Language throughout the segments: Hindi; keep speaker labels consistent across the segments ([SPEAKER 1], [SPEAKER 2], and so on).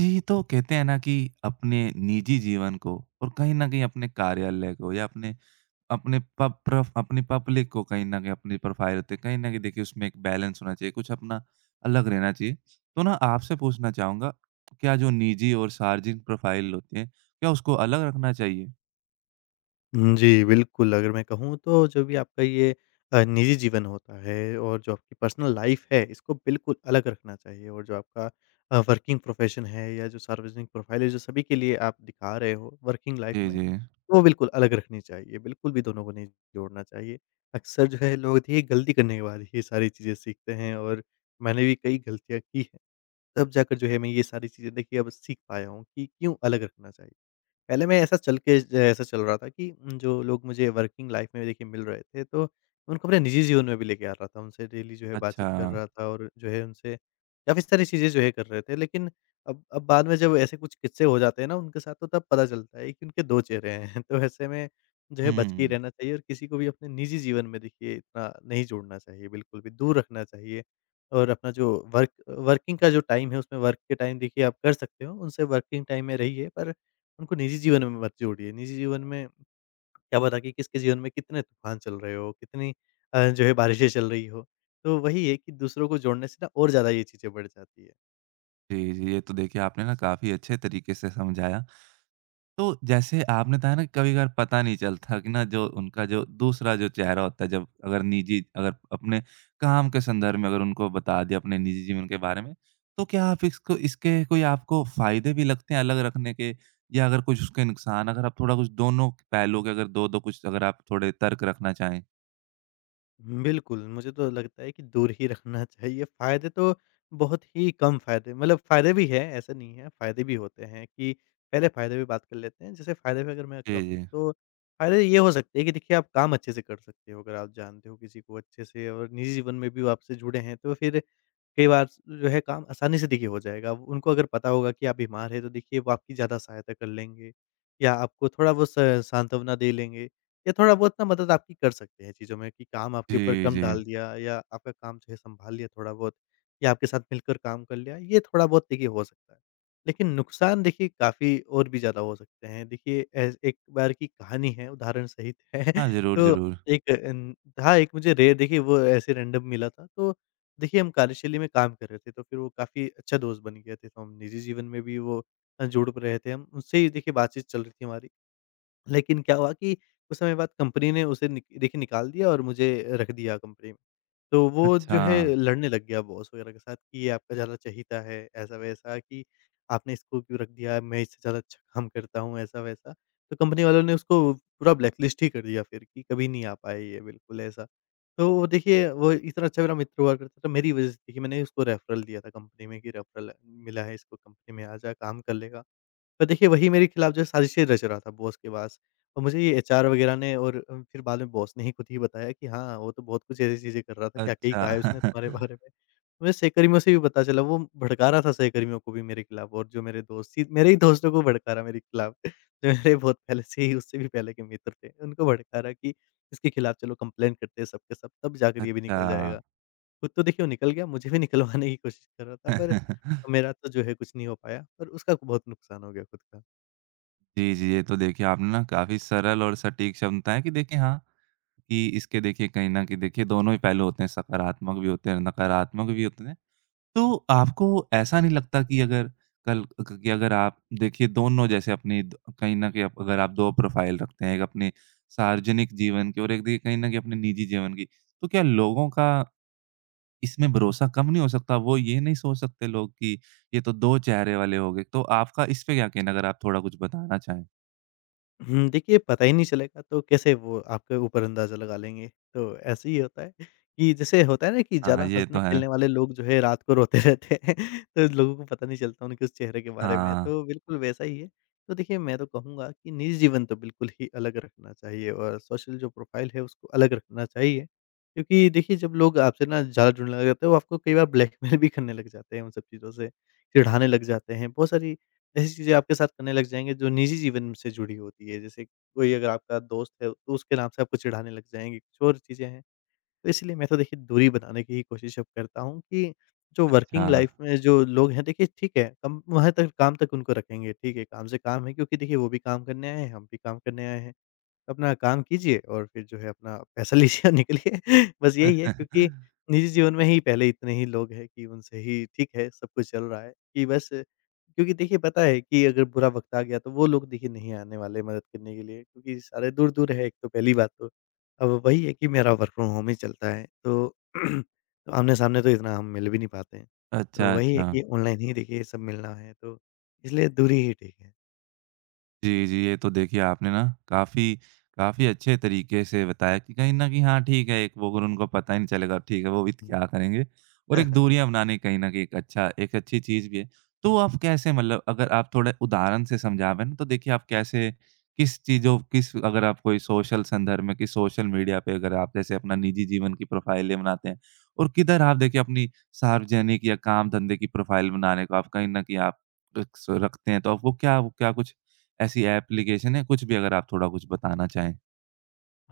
[SPEAKER 1] जी, तो कहते हैं ना कि अपने निजी जीवन को और कहीं न कहीं अपने कार्यालय को या अपने अपने प प्रफ अपनी पब्लिक को कहीं न कहीं अपनी प्रोफ़ाइल होते हैं, कहीं न कहीं देखिए उसमें एक बैलेंस होना चाहिए, कुछ अपना अलग रहना चाहिए। तो ना आपसे पूछना चाहूँगा, क्या जो निजी और सार्वजनिक प्रोफ़ाइल होती है, क्या उसको अलग रखना चाहिए?
[SPEAKER 2] हुँ, जी, बिल्कुल, अगर मैं कहूँ तो जो भी आपका ये निजी जीवन होता है और जो आपकी पर्सनल लाइफ़ है, इसको बिल्कुल अलग रखना चाहिए और जो आपका वर्किंग प्रोफ़ेशन है या जो सार्वजनिक प्रोफ़ाइल है, जो सभी के लिए आप दिखा रहे हो वर्किंग लाइफ़
[SPEAKER 1] जी,
[SPEAKER 2] में,
[SPEAKER 1] जी।
[SPEAKER 2] वो बिल्कुल अलग रखनी चाहिए, बिल्कुल भी दोनों को नहीं जोड़ना चाहिए। अक्सर जो है लोग देखिए गलती करने के बाद ये सारी चीज़ें सीखते हैं और मैंने भी कई गलतियाँ की हैं, तब जाकर जो है मैं ये सारी चीज़ें देखिए अब सीख पाया हूँ कि क्यों अलग रखना चाहिए। पहले मैं ऐसा चल रहा था कि जो लोग मुझे वर्किंग लाइफ़ में देखिए मिल रहे थे, तो मैं उनको अपने निजी जीवन में भी लेके आ रहा था। उनसे डेली जो है
[SPEAKER 1] अच्छा।
[SPEAKER 2] बातचीत कर रहा था और जो है उनसे काफ़ी सारी चीज़ें जो है कर रहे थे। लेकिन अब बाद में जब ऐसे कुछ किस्से हो जाते हैं ना उनके साथ, तो तब पता चलता है कि उनके 2 चेहरे हैं। तो ऐसे में जो है बच के ही
[SPEAKER 1] हुँ।
[SPEAKER 2] रहना चाहिए और किसी को भी अपने निजी जीवन में देखिए इतना नहीं जोड़ना चाहिए, बिल्कुल भी दूर रखना चाहिए। और अपना जो वर्क वर्किंग का जो टाइम है उसमें वर्क के टाइम देखिए आप कर सकते हो, उनसे वर्किंग टाइम में रहिए पर उनको निजी जीवन में मत जोड़िए। निजी जीवन में क्या पता कि किसके जीवन में कितने तूफ़ान चल रहे हो, कितनी जो है बारिशें चल रही हो। तो वही है कि दूसरों को जोड़ने से ना और ज़्यादा ये चीज़ें बढ़ जाती है।
[SPEAKER 1] जी, जी, ये तो देखिए आपने ना काफ़ी अच्छे तरीके से समझाया। तो जैसे आपने बताया ना कभी-कभार पता नहीं चलता कि ना जो उनका जो दूसरा जो चेहरा होता है जब अगर अपने काम के संदर्भ में अगर उनको बता दिया अपने निजी जीवन के बारे में, तो क्या आप इसको इसके कोई आपको फ़ायदे भी लगते हैं अलग रखने के? या अगर कुछ उसके नुकसान अगर आप थोड़ा कुछ दोनों पहलुओं के अगर 2-2 कुछ अगर आप थोड़े तर्क रखना चाहें?
[SPEAKER 2] बिल्कुल, मुझे तो लगता है कि दूर ही रखना चाहिए। फ़ायदे तो बहुत ही कम फ़ायदे मतलब फ़ायदे भी हैं, ऐसा नहीं है, फ़ायदे भी होते हैं कि पहले फ़ायदे पे बात कर लेते हैं। जैसे फ़ायदे में अगर मैं
[SPEAKER 1] जी,
[SPEAKER 2] कहूँ
[SPEAKER 1] जी।
[SPEAKER 2] तो फ़ायदे ये हो सकते हैं कि देखिए आप काम अच्छे से कर सकते हो अगर आप जानते हो किसी को अच्छे से और निजी जीवन में भी वो आपसे जुड़े हैं तो फिर कई बार जो है काम आसानी से देखिए हो जाएगा। वो- उनको अगर पता होगा कि आप बीमार हैं तो देखिए वो आपकी ज़्यादा सहायता कर लेंगे या आपको थोड़ा बहुत स सांत्वना दे लेंगे या थोड़ा बहुत ना मदद आपकी कर सकते हैं चीज़ों में कि काम आपके ऊपर
[SPEAKER 1] जी,
[SPEAKER 2] कम
[SPEAKER 1] जी।
[SPEAKER 2] डाल दिया या आपका काम जो है सँभाल लिया थोड़ा बहुत या आपके साथ मिलकर काम कर लिया, ये थोड़ा बहुत देखिए हो सकता है। लेकिन नुकसान देखिए काफ़ी और भी ज़्यादा हो सकते हैं। देखिए एज़ एक बार की कहानी है उदाहरण सहित है।
[SPEAKER 1] हाँ, ज़रूर,
[SPEAKER 2] तो
[SPEAKER 1] ज़रूर।
[SPEAKER 2] एक अन था एक मुझे रे देखिए वो ऐसे रैंडम मिला था तो देखिए, हम कार्यशैली में काम कर रहे थे, तो फिर वो काफ़ी अच्छा दोस्त बन गए थे, तो हम निजी जीवन में भी वो जुड़ रहे थे हम। उससे ही देखिए बातचीत चल रही थी हमारी, लेकिन क्या हुआ कि कुछ समय बाद कंपनी ने उसे निक देखिए निकाल दिया और मुझे रख दिया कंपनी में। तो वो
[SPEAKER 1] अच्छा,
[SPEAKER 2] जो है लड़ने लग गया बॉस वगैरह के साथ कि ये आपका ज़्यादा चहीता है, ऐसा-वैसा कि आपने इसको क्यों रख दिया, मैं इससे ज़्यादा अच्छा काम करता हूँ, ऐसा-वैसा। तो कंपनी वालों ने उसको पूरा ब्लैकलिस्ट ही कर दिया फिर कि कभी नहीं आ पाए ये बिल्कुल ऐसा। तो वो देखिए वो इतना अच्छा मेरा मित्र हुआ करता था, तो मेरी वज़ह से देखिए मैंने उसको रेफ़रल दिया था कंपनी में कि रेफ़रल मिला है इसको कंपनी में आ जा, काम कर लेगा। पर देखिए वही मेरे खिलाफ़ जो है साजिशें रच रहा था बॉस के पास। और मुझे ये एचआर वगैरह ने और फिर बाद में बॉस ने ही खुद ही बताया कि हाँ, वो तो बहुत कुछ ऐसी चीज़ें कर रहा था, क्या-क्या ही
[SPEAKER 1] अच्छा।
[SPEAKER 2] कहा है उसने तुम्हारे बारे में। मुझे सहकर्मियों से भी पता चला, वो भड़का रहा था सहकर्मियों को भी मेरे खिलाफ और जो मेरे दोस्त थी मेरे ही दोस्तों को भड़का रहा मेरे खिलाफ, जो मेरे बहुत पहले से ही उससे भी पहले के मित्र थे, उनको भड़का रहा कि इसके खिलाफ चलो कंप्लेंट करते हैं सब के सब, तब जाकर ये भी
[SPEAKER 1] अच्छा।
[SPEAKER 2] निकल जाएगा। खुद तो देखिए वो निकल गया, मुझे भी निकलवाने की कोशिश कर रहा था पर मेरा तो जो है कुछ नहीं हो पाया, पर उसका बहुत नुकसान हो गया खुद का।
[SPEAKER 1] जी, जी। ये तो देखिए आपने ना काफ़ी सरल और सटीक शब्द बताएँ कि देखिए हाँ, कि इसके देखिए कहीं न कहीं देखिए दोनों ही पहलू होते हैं, सकारात्मक भी होते हैं, नकारात्मक भी होते हैं। तो आपको ऐसा नहीं लगता कि अगर कल कि अगर आप देखिए दोनों जैसे अपनी द कहीं न कहीं आप अगर आप 2 प्रोफ़ाइल रखते हैं, एक अपने सार्वजनिक जीवन की और एक देखिए कहीं न कहीं अपने निजी जीवन की, तो क्या लोगों का इसमें भरोसा कम नहीं हो सकता? वो ये नहीं सोच सकते लोग कि ये तो 2 चेहरे वाले हो गए? तो आपका इस पे क्या कहना है? अगर आप थोड़ा कुछ बताना चाहें?
[SPEAKER 2] हुँ, देखिए पता ही नहीं चलेगा तो कैसे वो आपके ऊपर अंदाज़ा लगा लेंगे। तो ऐसे ही होता है कि जैसे होता है ना कि
[SPEAKER 1] हाँ, हाँ।
[SPEAKER 2] ज़्यादा
[SPEAKER 1] ये तो है।
[SPEAKER 2] हँसने-खेलने वाले लोग जो है रात को रोते रहते हैं। तो लोगों को पता नहीं चलता उनके उस चेहरे के बारे में।
[SPEAKER 1] हाँ,
[SPEAKER 2] तो बिल्कुल वैसा ही है। तो देखिए मैं तो कहूँगा कि निजी जीवन तो बिल्कुल ही अलग रखना चाहिए और सोशल जो प्रोफ़ाइल है उसको अलग रखना चाहिए। क्योंकि देखिए जब लोग आपसे ना ज़्यादा जुड़ने लग जाते हैं वो आपको कई बार ब्लैकमेल भी करने लग जाते हैं उन सब चीज़ों से, चिढ़ाने लग जाते हैं। बहुत सारी ऐसी चीज़ें आपके साथ करने लग जाएँगे जो निजी जीवन से जुड़ी होती है। जैसे कोई अगर आपका दोस्त है तो उसके नाम से आपको चिढ़ाने लग जाएँगे, कुछ और चीज़ें हैं। तो इसलिए मैं तो देखिए दूरी बनाने की ही कोशिश अब करता हूँ कि जो
[SPEAKER 1] अच्छा।
[SPEAKER 2] वर्किंग लाइफ़ में जो लोग हैं देखिए ठीक है, कम वहाँ तक काम तक उनको रखेंगे, ठीक है, काम से काम है क्योंकि देखिए वो भी काम करने आए हैं, हम भी काम करने आए हैं। अपना काम कीजिए और फिर जो है अपना पैसा लीजिए और निकलिए। बस यही है क्योंकि निजी जीवन में ही पहले इतने ही लोग हैं कि उनसे ही ठीक है, सब कुछ चल रहा है कि बस क्योंकि देखिए पता है कि अगर बुरा वक़्त आ गया तो वो लोग देखिए नहीं आने वाले मदद करने के लिए क्योंकि सारे दूर-दूर है एक तो पहली बात तो। अब वही है कि मेरा वर्क फ्रॉम होम ही चलता है तो आमने-सामने तो इतना हम मिल भी नहीं पाते हैं। तो
[SPEAKER 1] अच्छा,
[SPEAKER 2] वही है
[SPEAKER 1] अच्छा।
[SPEAKER 2] कि ऑनलाइन ही देखिए सब मिलना है तो इसलिए दूरी ही ठीक है।
[SPEAKER 1] जी, जी। ये तो देखिए आपने ना काफ़ी काफ़ी अच्छे तरीके से बताया कि कहीं न कहीं हाँ, ठीक है एक वो अगर उनको पता ही नहीं चलेगा ठीक है वो भी
[SPEAKER 2] हुँ।
[SPEAKER 1] क्या करेंगे और एक दूरियाँ बनाने कहीं न कहीं एक अच्छी चीज़ भी है। तो आप कैसे मतलब अगर आप थोड़ा उदाहरण से समझा पाएँ तो देखिए आप कैसे किस अगर आप कोई सोशल संदर्भ में किस सोशल मीडिया पे अगर आप जैसे अपना निजी जीवन की प्रोफ़ाइलें बनाते हैं और किधर आप देखिए अपनी सार्वजनिक या काम-धंधे की प्रोफ़ाइल बनाने को आप कहीं न कहीं आप रख स रखते हैं। तो आप वो क्या कुछ ऐसी एप्लीकेशन है? कुछ भी अगर आप थोड़ा कुछ बताना चाहें?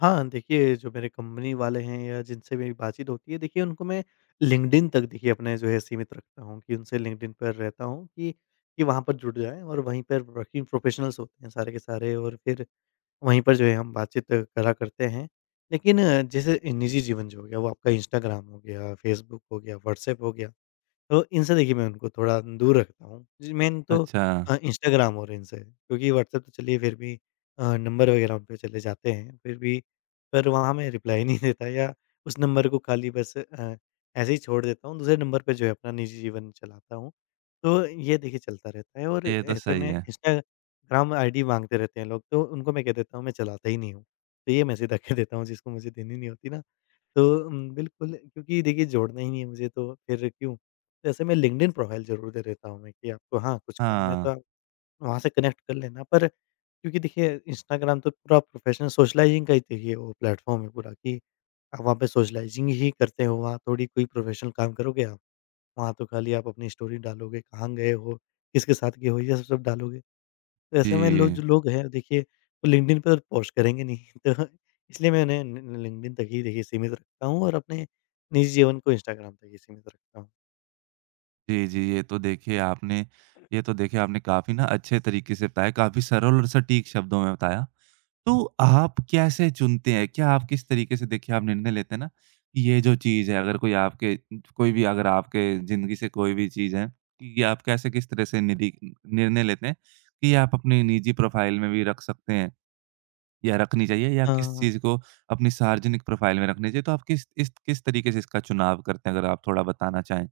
[SPEAKER 2] हाँ, देखिए जो मेरे कंपनी वाले हैं या जिनसे मेरी बातचीत होती है देखिए उनको मैं लिंक्डइन तक देखिए अपने जो है सीमित रखता हूँ कि उनसे लिंक्डइन पर रहता हूँ कि वहाँ पर जुड़ जाएँ और वहीं पर वर्किंग प्रोफेशनल्स होते हैं सारे के सारे और फिर वहीं पर जो है हम बातचीत करा करते हैं। लेकिन जैसे निजी जीवन जो हो गया वो आपका इंस्टाग्राम हो गया, फ़ेसबुक हो गया, व्हाट्सएप हो गया, तो इनसे देखिए मैं उनको थोड़ा दूर रखता हूँ। जी, मेन तो
[SPEAKER 1] अच्छा,
[SPEAKER 2] इंस्टाग्राम और इनसे क्योंकि व्हाट्सएप तो चलिए फिर भी नंबर वगैरह उन पे चले जाते हैं फिर भी पर वहाँ मैं रिप्लाई नहीं देता या उस नंबर को खाली बस ऐसे ही छोड़ देता हूँ। दूसरे नंबर पे जो है अपना निजी जीवन चलाता हूँ। तो ये देखिए चलता रहता है और
[SPEAKER 1] ये तो
[SPEAKER 2] ऐसे
[SPEAKER 1] सही
[SPEAKER 2] में
[SPEAKER 1] है।
[SPEAKER 2] इंस्टाग्राम आईडी माँगते रहते हैं लोग तो उनको मैं कह देता हूँ मैं चलाता ही नहीं हूँ। तो ये मैं सीधा कह देता हूँ जिसको मुझे देनी नहीं होती ना तो बिल्कुल क्योंकि देखिए जोड़ना ही नहीं है मुझे तो फिर क्यों? तो ऐसे में लिंक्डइन प्रोफ़ाइल ज़रूर दे देता हूँ मैं कि आपको हाँ, कुछ काम है
[SPEAKER 1] हाँ।
[SPEAKER 2] तो आप वहाँ से कनेक्ट कर लेना। पर क्योंकि देखिए इंस्टाग्राम तो पूरा प्रोफ़ेशनल सोशलाइज़िंग का ही देखिए वो प्लेटफ़ॉर्म है पूरा कि आप वहाँ पे सोशलाइज़िंग ही करते हो, वहाँ थोड़ी कोई प्रोफ़ेशनल काम करोगे आप। वहाँ तो खाली आप अपनी स्टोरी डालोगे, कहाँ गए हो, किसके साथ गए हो, ये सब सब डालोगे। तो ऐसे में लोग
[SPEAKER 1] जी।
[SPEAKER 2] जो लोग हैं देखिए वो लिंक्डइन पर पोस्ट करेंगे नहीं। तो इसलिए मैं उन्हें लिंक्डइन तक ही देखिए सीमित रखता हूँ और अपने निजी जीवन को इंस्टाग्राम तक ही सीमित रखता हूँ।
[SPEAKER 1] जी, जी, ये तो देखिए आपने काफ़ी ना अच्छे तरीके से बताया, काफ़ी सरल और सटीक शब्दों में बताया। तो आप कैसे चुनते हैं? क्या आप किस तरीके से देखिए आप निर्णय लेते हैं ना, कि ये जो चीज़ है अगर कोई भी अगर आपके ज़िंदगी से कोई भी चीज़ है, कि ये आप कैसे किस तरह से निरी निर्णय लेते हैं, कि ये आप अपनी निजी प्रोफ़ाइल में भी रख सकते हैं? या रखनी चाहिए या किस
[SPEAKER 2] हाँ।
[SPEAKER 1] चीज़ को अपनी सार्वजनिक प्रोफ़ाइल में रखनी चाहिए? तो आप किस तरीके से इसका चुनाव करते हैं? अगर आप थोड़ा बताना चाहें।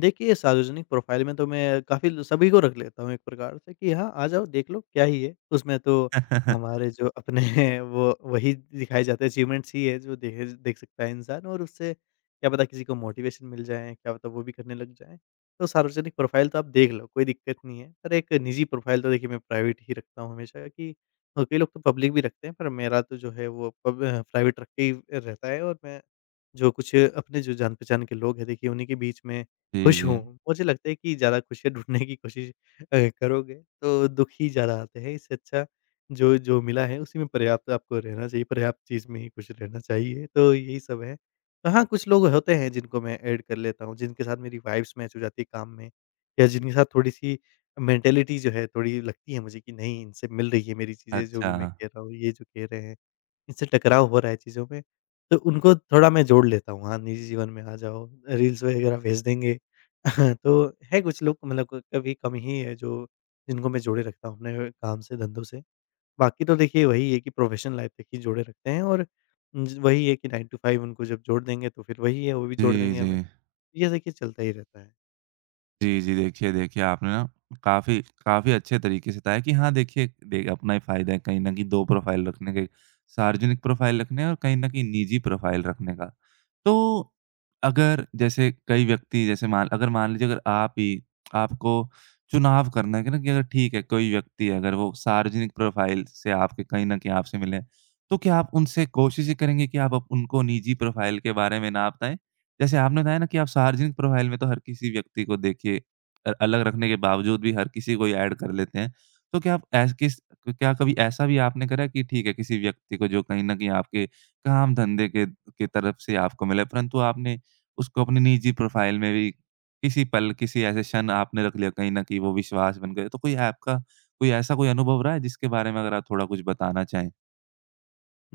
[SPEAKER 2] देखिए, सार्वजनिक प्रोफ़ाइल में तो मैं काफ़ी ल सभी को रख लेता हूँ एक प्रकार से कि हाँ, आ जाओ, देख लो, क्या ही है। उसमें तो हमारे जो अपने हैं, वो वही दिखाए जाते हैं, अचीवमेंट्स ही है जो देह देख सकता है इंसान और उससे क्या पता किसी को मोटिवेशन मिल जाए, क्या पता वो भी करने लग जाएँ। तो सार्वजनिक प्रोफ़ाइल तो आप देख लो, कोई दिक्कत नहीं है। पर एक निजी प्रोफ़ाइल तो देखिए मैं प्राइवेट ही रखता हूँ हमेशा कि कई लोग तो पब्लिक भी रखते हैं, पर मेरा तो जो है वो प्राइवेट रख के ही रहता है और मैं जो कुछ अपने जो जान-पहचान के लोग हैं देखिए उन्हीं के बीच में
[SPEAKER 1] जी,
[SPEAKER 2] खुश
[SPEAKER 1] जी।
[SPEAKER 2] हूँ। मुझे लगता है कि ज़्यादा खुशियाँ ढूँढने की कोशिश करोगे तो दुःख ही ज़्यादा आते हैं। इससे अच्छा जो जो मिला है उसी में पर्याप्त आपको रहना चाहिए, पर्याप्त चीज़ में ही खुश रहना चाहिए। तो यही सब है। तो हाँ, कुछ लोग होते हैं जिनको मैं ऐड कर लेता हूँ, जिनके साथ मेरी वाइब्स मैच हो जाती है काम में, या जिनके साथ थोड़ी-सी मेंटालिटी जो है थोड़ी लगती है मुझे कि नहीं, इनसे मिल रही है मेरी चीज़ें जो
[SPEAKER 1] अच्छा।
[SPEAKER 2] भी मैं कह रहा हूँ, ये जो कह रहे हैं। इनसे टकराव हो रहा है चीज़ों में, तो उनको थोड़ा मैं जोड़ लेता हूँ। हाँ, निजी जीवन में आ जाओ, रील्स वगैरह भेज देंगे। तो है कुछ लोग, मतलब क कभी कम ही है जो जिनको मैं जोड़े रखता हूँ अपने काम से, धंधों से। बाकी तो देखिए वही है कि प्रोफेशनल लाइफ़ तक ही जोड़े रखते हैं, और ज वही है कि 9 टू 5 उनको जब जोड़ देंगे, तो फिर वही है, वो भी
[SPEAKER 1] जी,
[SPEAKER 2] जोड़ देंगे
[SPEAKER 1] जी।
[SPEAKER 2] हमें। ये देखिए चलता ही रहता है।
[SPEAKER 1] जी, जी। देखिए, आपने ना काफ़ी काफ़ी अच्छे तरीके से बताया कि हाँ, देखिए दे अपना ही फ़ायदा है कहीं न कहीं 2 प्रोफ़ाइल रखने के, सार्वजनिक प्रोफ़ाइल रखने और कहीं न कहीं निजी प्रोफ़ाइल रखने का। तो अगर जैसे कई व्यक्ति जैसे मान लीजिए अगर आप ही आपको चुनाव करना है कि ना कि अगर ठीक है, कोई व्यक्ति है अगर वो सार्वजनिक प्रोफ़ाइल से आपके कहीं न कहीं आपसे मिले, तो क्या आप उनसे कोशिश ही करेंगे कि आप अप उनको निजी प्रोफ़ाइल के बारे में ना बताएँ? जैसे आपने बताया ना कि आप सार्वजनिक प्रोफ़ाइल में तो हर किसी व्यक्ति को देखिए अलग रखने के बावजूद भी हर किसी को ऐड कर लेते हैं। तो क्या आप ऐस किस क्या कभी ऐसा भी आपने करा है कि ठीक है, किसी व्यक्ति को जो कहीं न कहीं आपके काम-धंधे के की तरफ से आपको मिला है, परंतु आपने उसको अपनी निजी प्रोफ़ाइल में भी किसी पल, किसी ऐसे क्षण आपने रख लिया, कहीं न कहीं वो विश्वास बन गया। तो कोई ऐसा कोई अनुभव रहा है जिसके बारे में अगर आप थोड़ा कुछ बताना चाहें?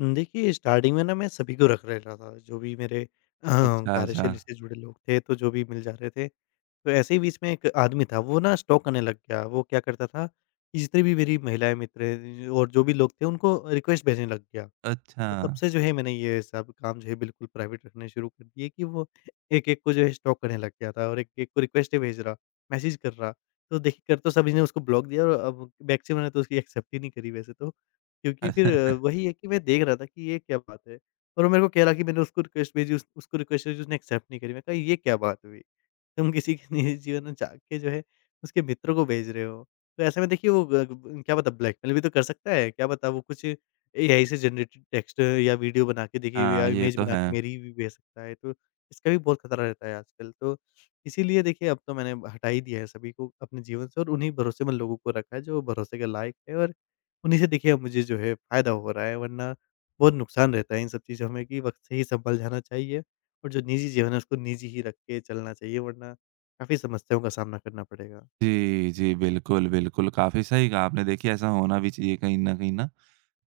[SPEAKER 2] देखिए, स्टार्टिंग में ना मैं सभी को रख ले रहा था, जो भी मेरे
[SPEAKER 1] अच्छा, अच्छा।
[SPEAKER 2] कार्यशैली से जुड़े लोग थे, तो जो भी मिल जा रहे थे। तो ऐसे ही बीच में एक आदमी था, वो ना स्टॉक करने लग गया। वो क्या करता था कि जितनी भी मेरी महिलाएँ मित्र हैं और जो भी लोग थे, उनको रिक्वेस्ट भेजने लग गया।
[SPEAKER 1] अच्छा।
[SPEAKER 2] तो तब से जो है मैंने ये सब काम जो है बिल्कुल प्राइवेट रखने शुरू कर दिए कि वो एक-एक को जो है स्टॉक करने लग गया था, और एक-एक को रिक्वेस्टें भेज रहा, मैसेज कर रहा। तो देखिए, कर तो सभी ने उसको ब्लॉक दिया, और अब मैक्सिमम ने तो उसकी एक्सेप्ट ही नहीं करी वैसे तो। क्योंकि फिर
[SPEAKER 1] अ,
[SPEAKER 2] वही है कि मैं देख रहा था कि ये क्या बात है? और वो मेरे को कह रहा कि मैंने उसको रिक्वेस्ट भेजी, उस उसको रिक्वेस्ट भेजी, उसने एक्सेप्ट नहीं करी। मैंने कहा, ये क्या बात हुई? तुम किसी के निजी जीवन में जाके जो है, उसके मित्र को भेज रहे हो। तो ऐसे में देखिए वो ग ब क्या पता ब्लैकमेल भी तो कर सकता है, क्या पता वो कुछ एआई से जनरेटेड टेक्स्ट या वीडियो बना के देखिए, या
[SPEAKER 1] हाँ, ये
[SPEAKER 2] इमेज
[SPEAKER 1] तो
[SPEAKER 2] बना
[SPEAKER 1] है।
[SPEAKER 2] के मेरी भी भेज सकता है। तो इसका भी बहुत खतरा रहता है आजकल। तो इसीलिए देखिए अब तो मैंने हटा ही दिया है सभी को अपने जीवन से, और उन्हीं भरोसेमंद लोगों को रखा है जो भरोसे के लायक है, और उन्हीं से देखिए अब मुझे जो है फ़ायदा हो रहा है, वरना बहुत नुकसान रहता है इन सब चीज़ों में कि वक़्त से ही संभल जाना चाहिए। और जो निजी जीवन है उसको निजी ही रख के चलना चाहिए, वरना काफ़ी समस्याओं का सामना करना पड़ेगा।
[SPEAKER 1] जी, जी। बिल्कुल, बिल्कुल। काफ़ी सही कहा आपने। देखिए ऐसा होना भी चाहिए कहीं न कहीं ना।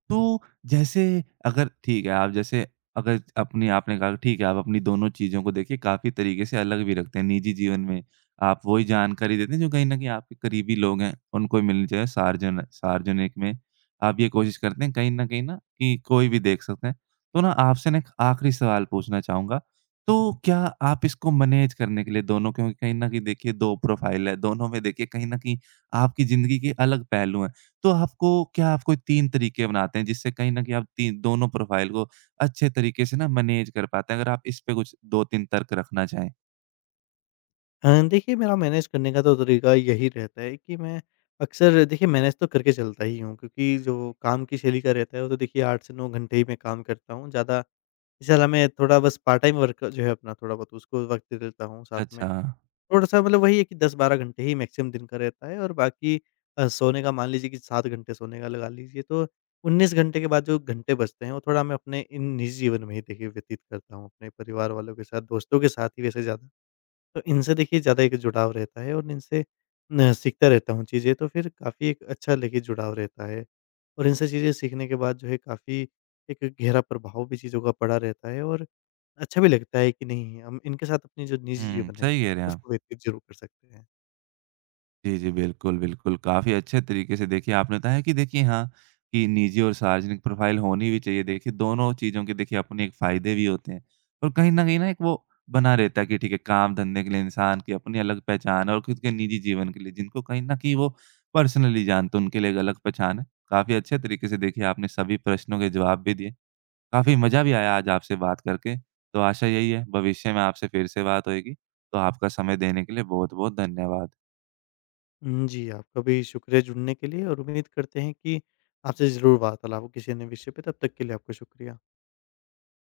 [SPEAKER 1] तो जैसे अगर ठीक है, आप जैसे अगर अपनी आपने कहा ठीक है, आप अपनी दोनों चीज़ों को देखिए काफ़ी तरीके से अलग भी रखते हैं। निजी जीवन में आप वही जानकारी देते हैं जो कहीं न कहीं आपके करीबी लोग हैं, उनको ही मिलनी चाहिए। सार्वजनिक में आप ये कोशिश करते हैं कहीं न कि कोई भी देख सकता है। तो ना आपसे ना एक आखिरी सवाल पूछना चाहूँगा। तो क्या आप इसको मैनेज करने के लिए दोनों क्योंकि कहीं न कहीं देखिए 2 प्रोफ़ाइल है, दोनों में देखिए कहीं न कहीं आपकी ज़िंदगी के अलग पहलू हैं। तो आपको क्या आप कोई 3 तरीके अपनाते हैं जिससे कहीं न कहीं आप तीन दोनों प्रोफ़ाइल को अच्छे तरीके से ना मैनेज कर पाते हैं? अगर आप इस पे कुछ 2-3 तर्क रखना चाहें।
[SPEAKER 2] देखिए, मेरा मैनेज करने का तो तरीका यही रहता है कि मैं अक्सर देखिए मैनेज तो करके चलता ही हूँ, क्योंकि जो काम की शैली का रहता है वो तो देखिए 8 से 9 घंटे ही मैं काम करता हूँ। ज़्यादा इस साला मैं थोड़ा बस पार्ट टाइम वर्क जो है अपना थोड़ा बहुत उसको वक़्त दे देता हूँ साथ में।
[SPEAKER 1] अच्छा।
[SPEAKER 2] थोड़ा-सा, मतलब वही है कि 10-12 घंटे ही मैक्सिमम दिन का रहता है, और बाकी सोने का मान लीजिए कि 7 घंटे सोने का लगा लीजिए, तो 19 घंटे के बाद जो घंटे बचते हैं, वो थोड़ा मैं अपने इन निजी जीवन में ही देखिए व्यतीत करता हूँ, अपने परिवार वालों के साथ, दोस्तों के साथ ही वैसे ज़्यादा। तो इनसे देखिए ज़्यादा एक जुड़ाव रहता है, और इनसे न सीखता रहता हूँ चीज़ें, तो फिर काफ़ी एक अच्छा देखिए जुड़ाव रहता है। और इनसे चीज़ें सीखने के बाद जो है काफ़ी एक गहरा प्रभाव भी चीज़ों का पड़ा रहता है, और अच्छा भी लगता है कि नहीं, हम इनके साथ अपनी जो निजी
[SPEAKER 1] हुँ,
[SPEAKER 2] जीवन है,
[SPEAKER 1] सही कह रहे हैं आप।
[SPEAKER 2] उसको व्यतीत ज़रूर कर सकते हैं।
[SPEAKER 1] जी, जी। बिल्कुल, बिल्कुल। काफ़ी अच्छे तरीके से देखिए आपने बताया कि देखिए हाँ, कि निजी और सार्वजनिक प्रोफ़ाइल होनी भी चाहिए। देखिए दोनों चीज़ों के देखिए अपने एक फ़ायदे भी होते हैं और कहीं न कहीं ना एक वो बना रहता है कि ठीक है काम धंधे के लिए इंसान की अपनी अलग पहचान है और खुद के निजी जीवन के लिए जिनको कहीं न कहीं वो पर्सनली जानते हैं उनके लिए एक अलग पहचान है। काफ़ी अच्छे तरीके से देखिए आपने सभी प्रश्नों के जवाब भी दिए। काफ़ी मज़ा भी आया आज आपसे बात करके। तो आशा यही है भविष्य में आपसे फिर से बात होएगी। तो आपका समय देने के लिए बहुत-बहुत धन्यवाद।
[SPEAKER 2] जी, आपका भी शुक्रिया जुड़ने के लिए, और उम्मीद करते हैं कि आपसे ज़रूर वार्तालाप हो किसी अन्य विषय पे, तब तक के लिए आपका शुक्रिया।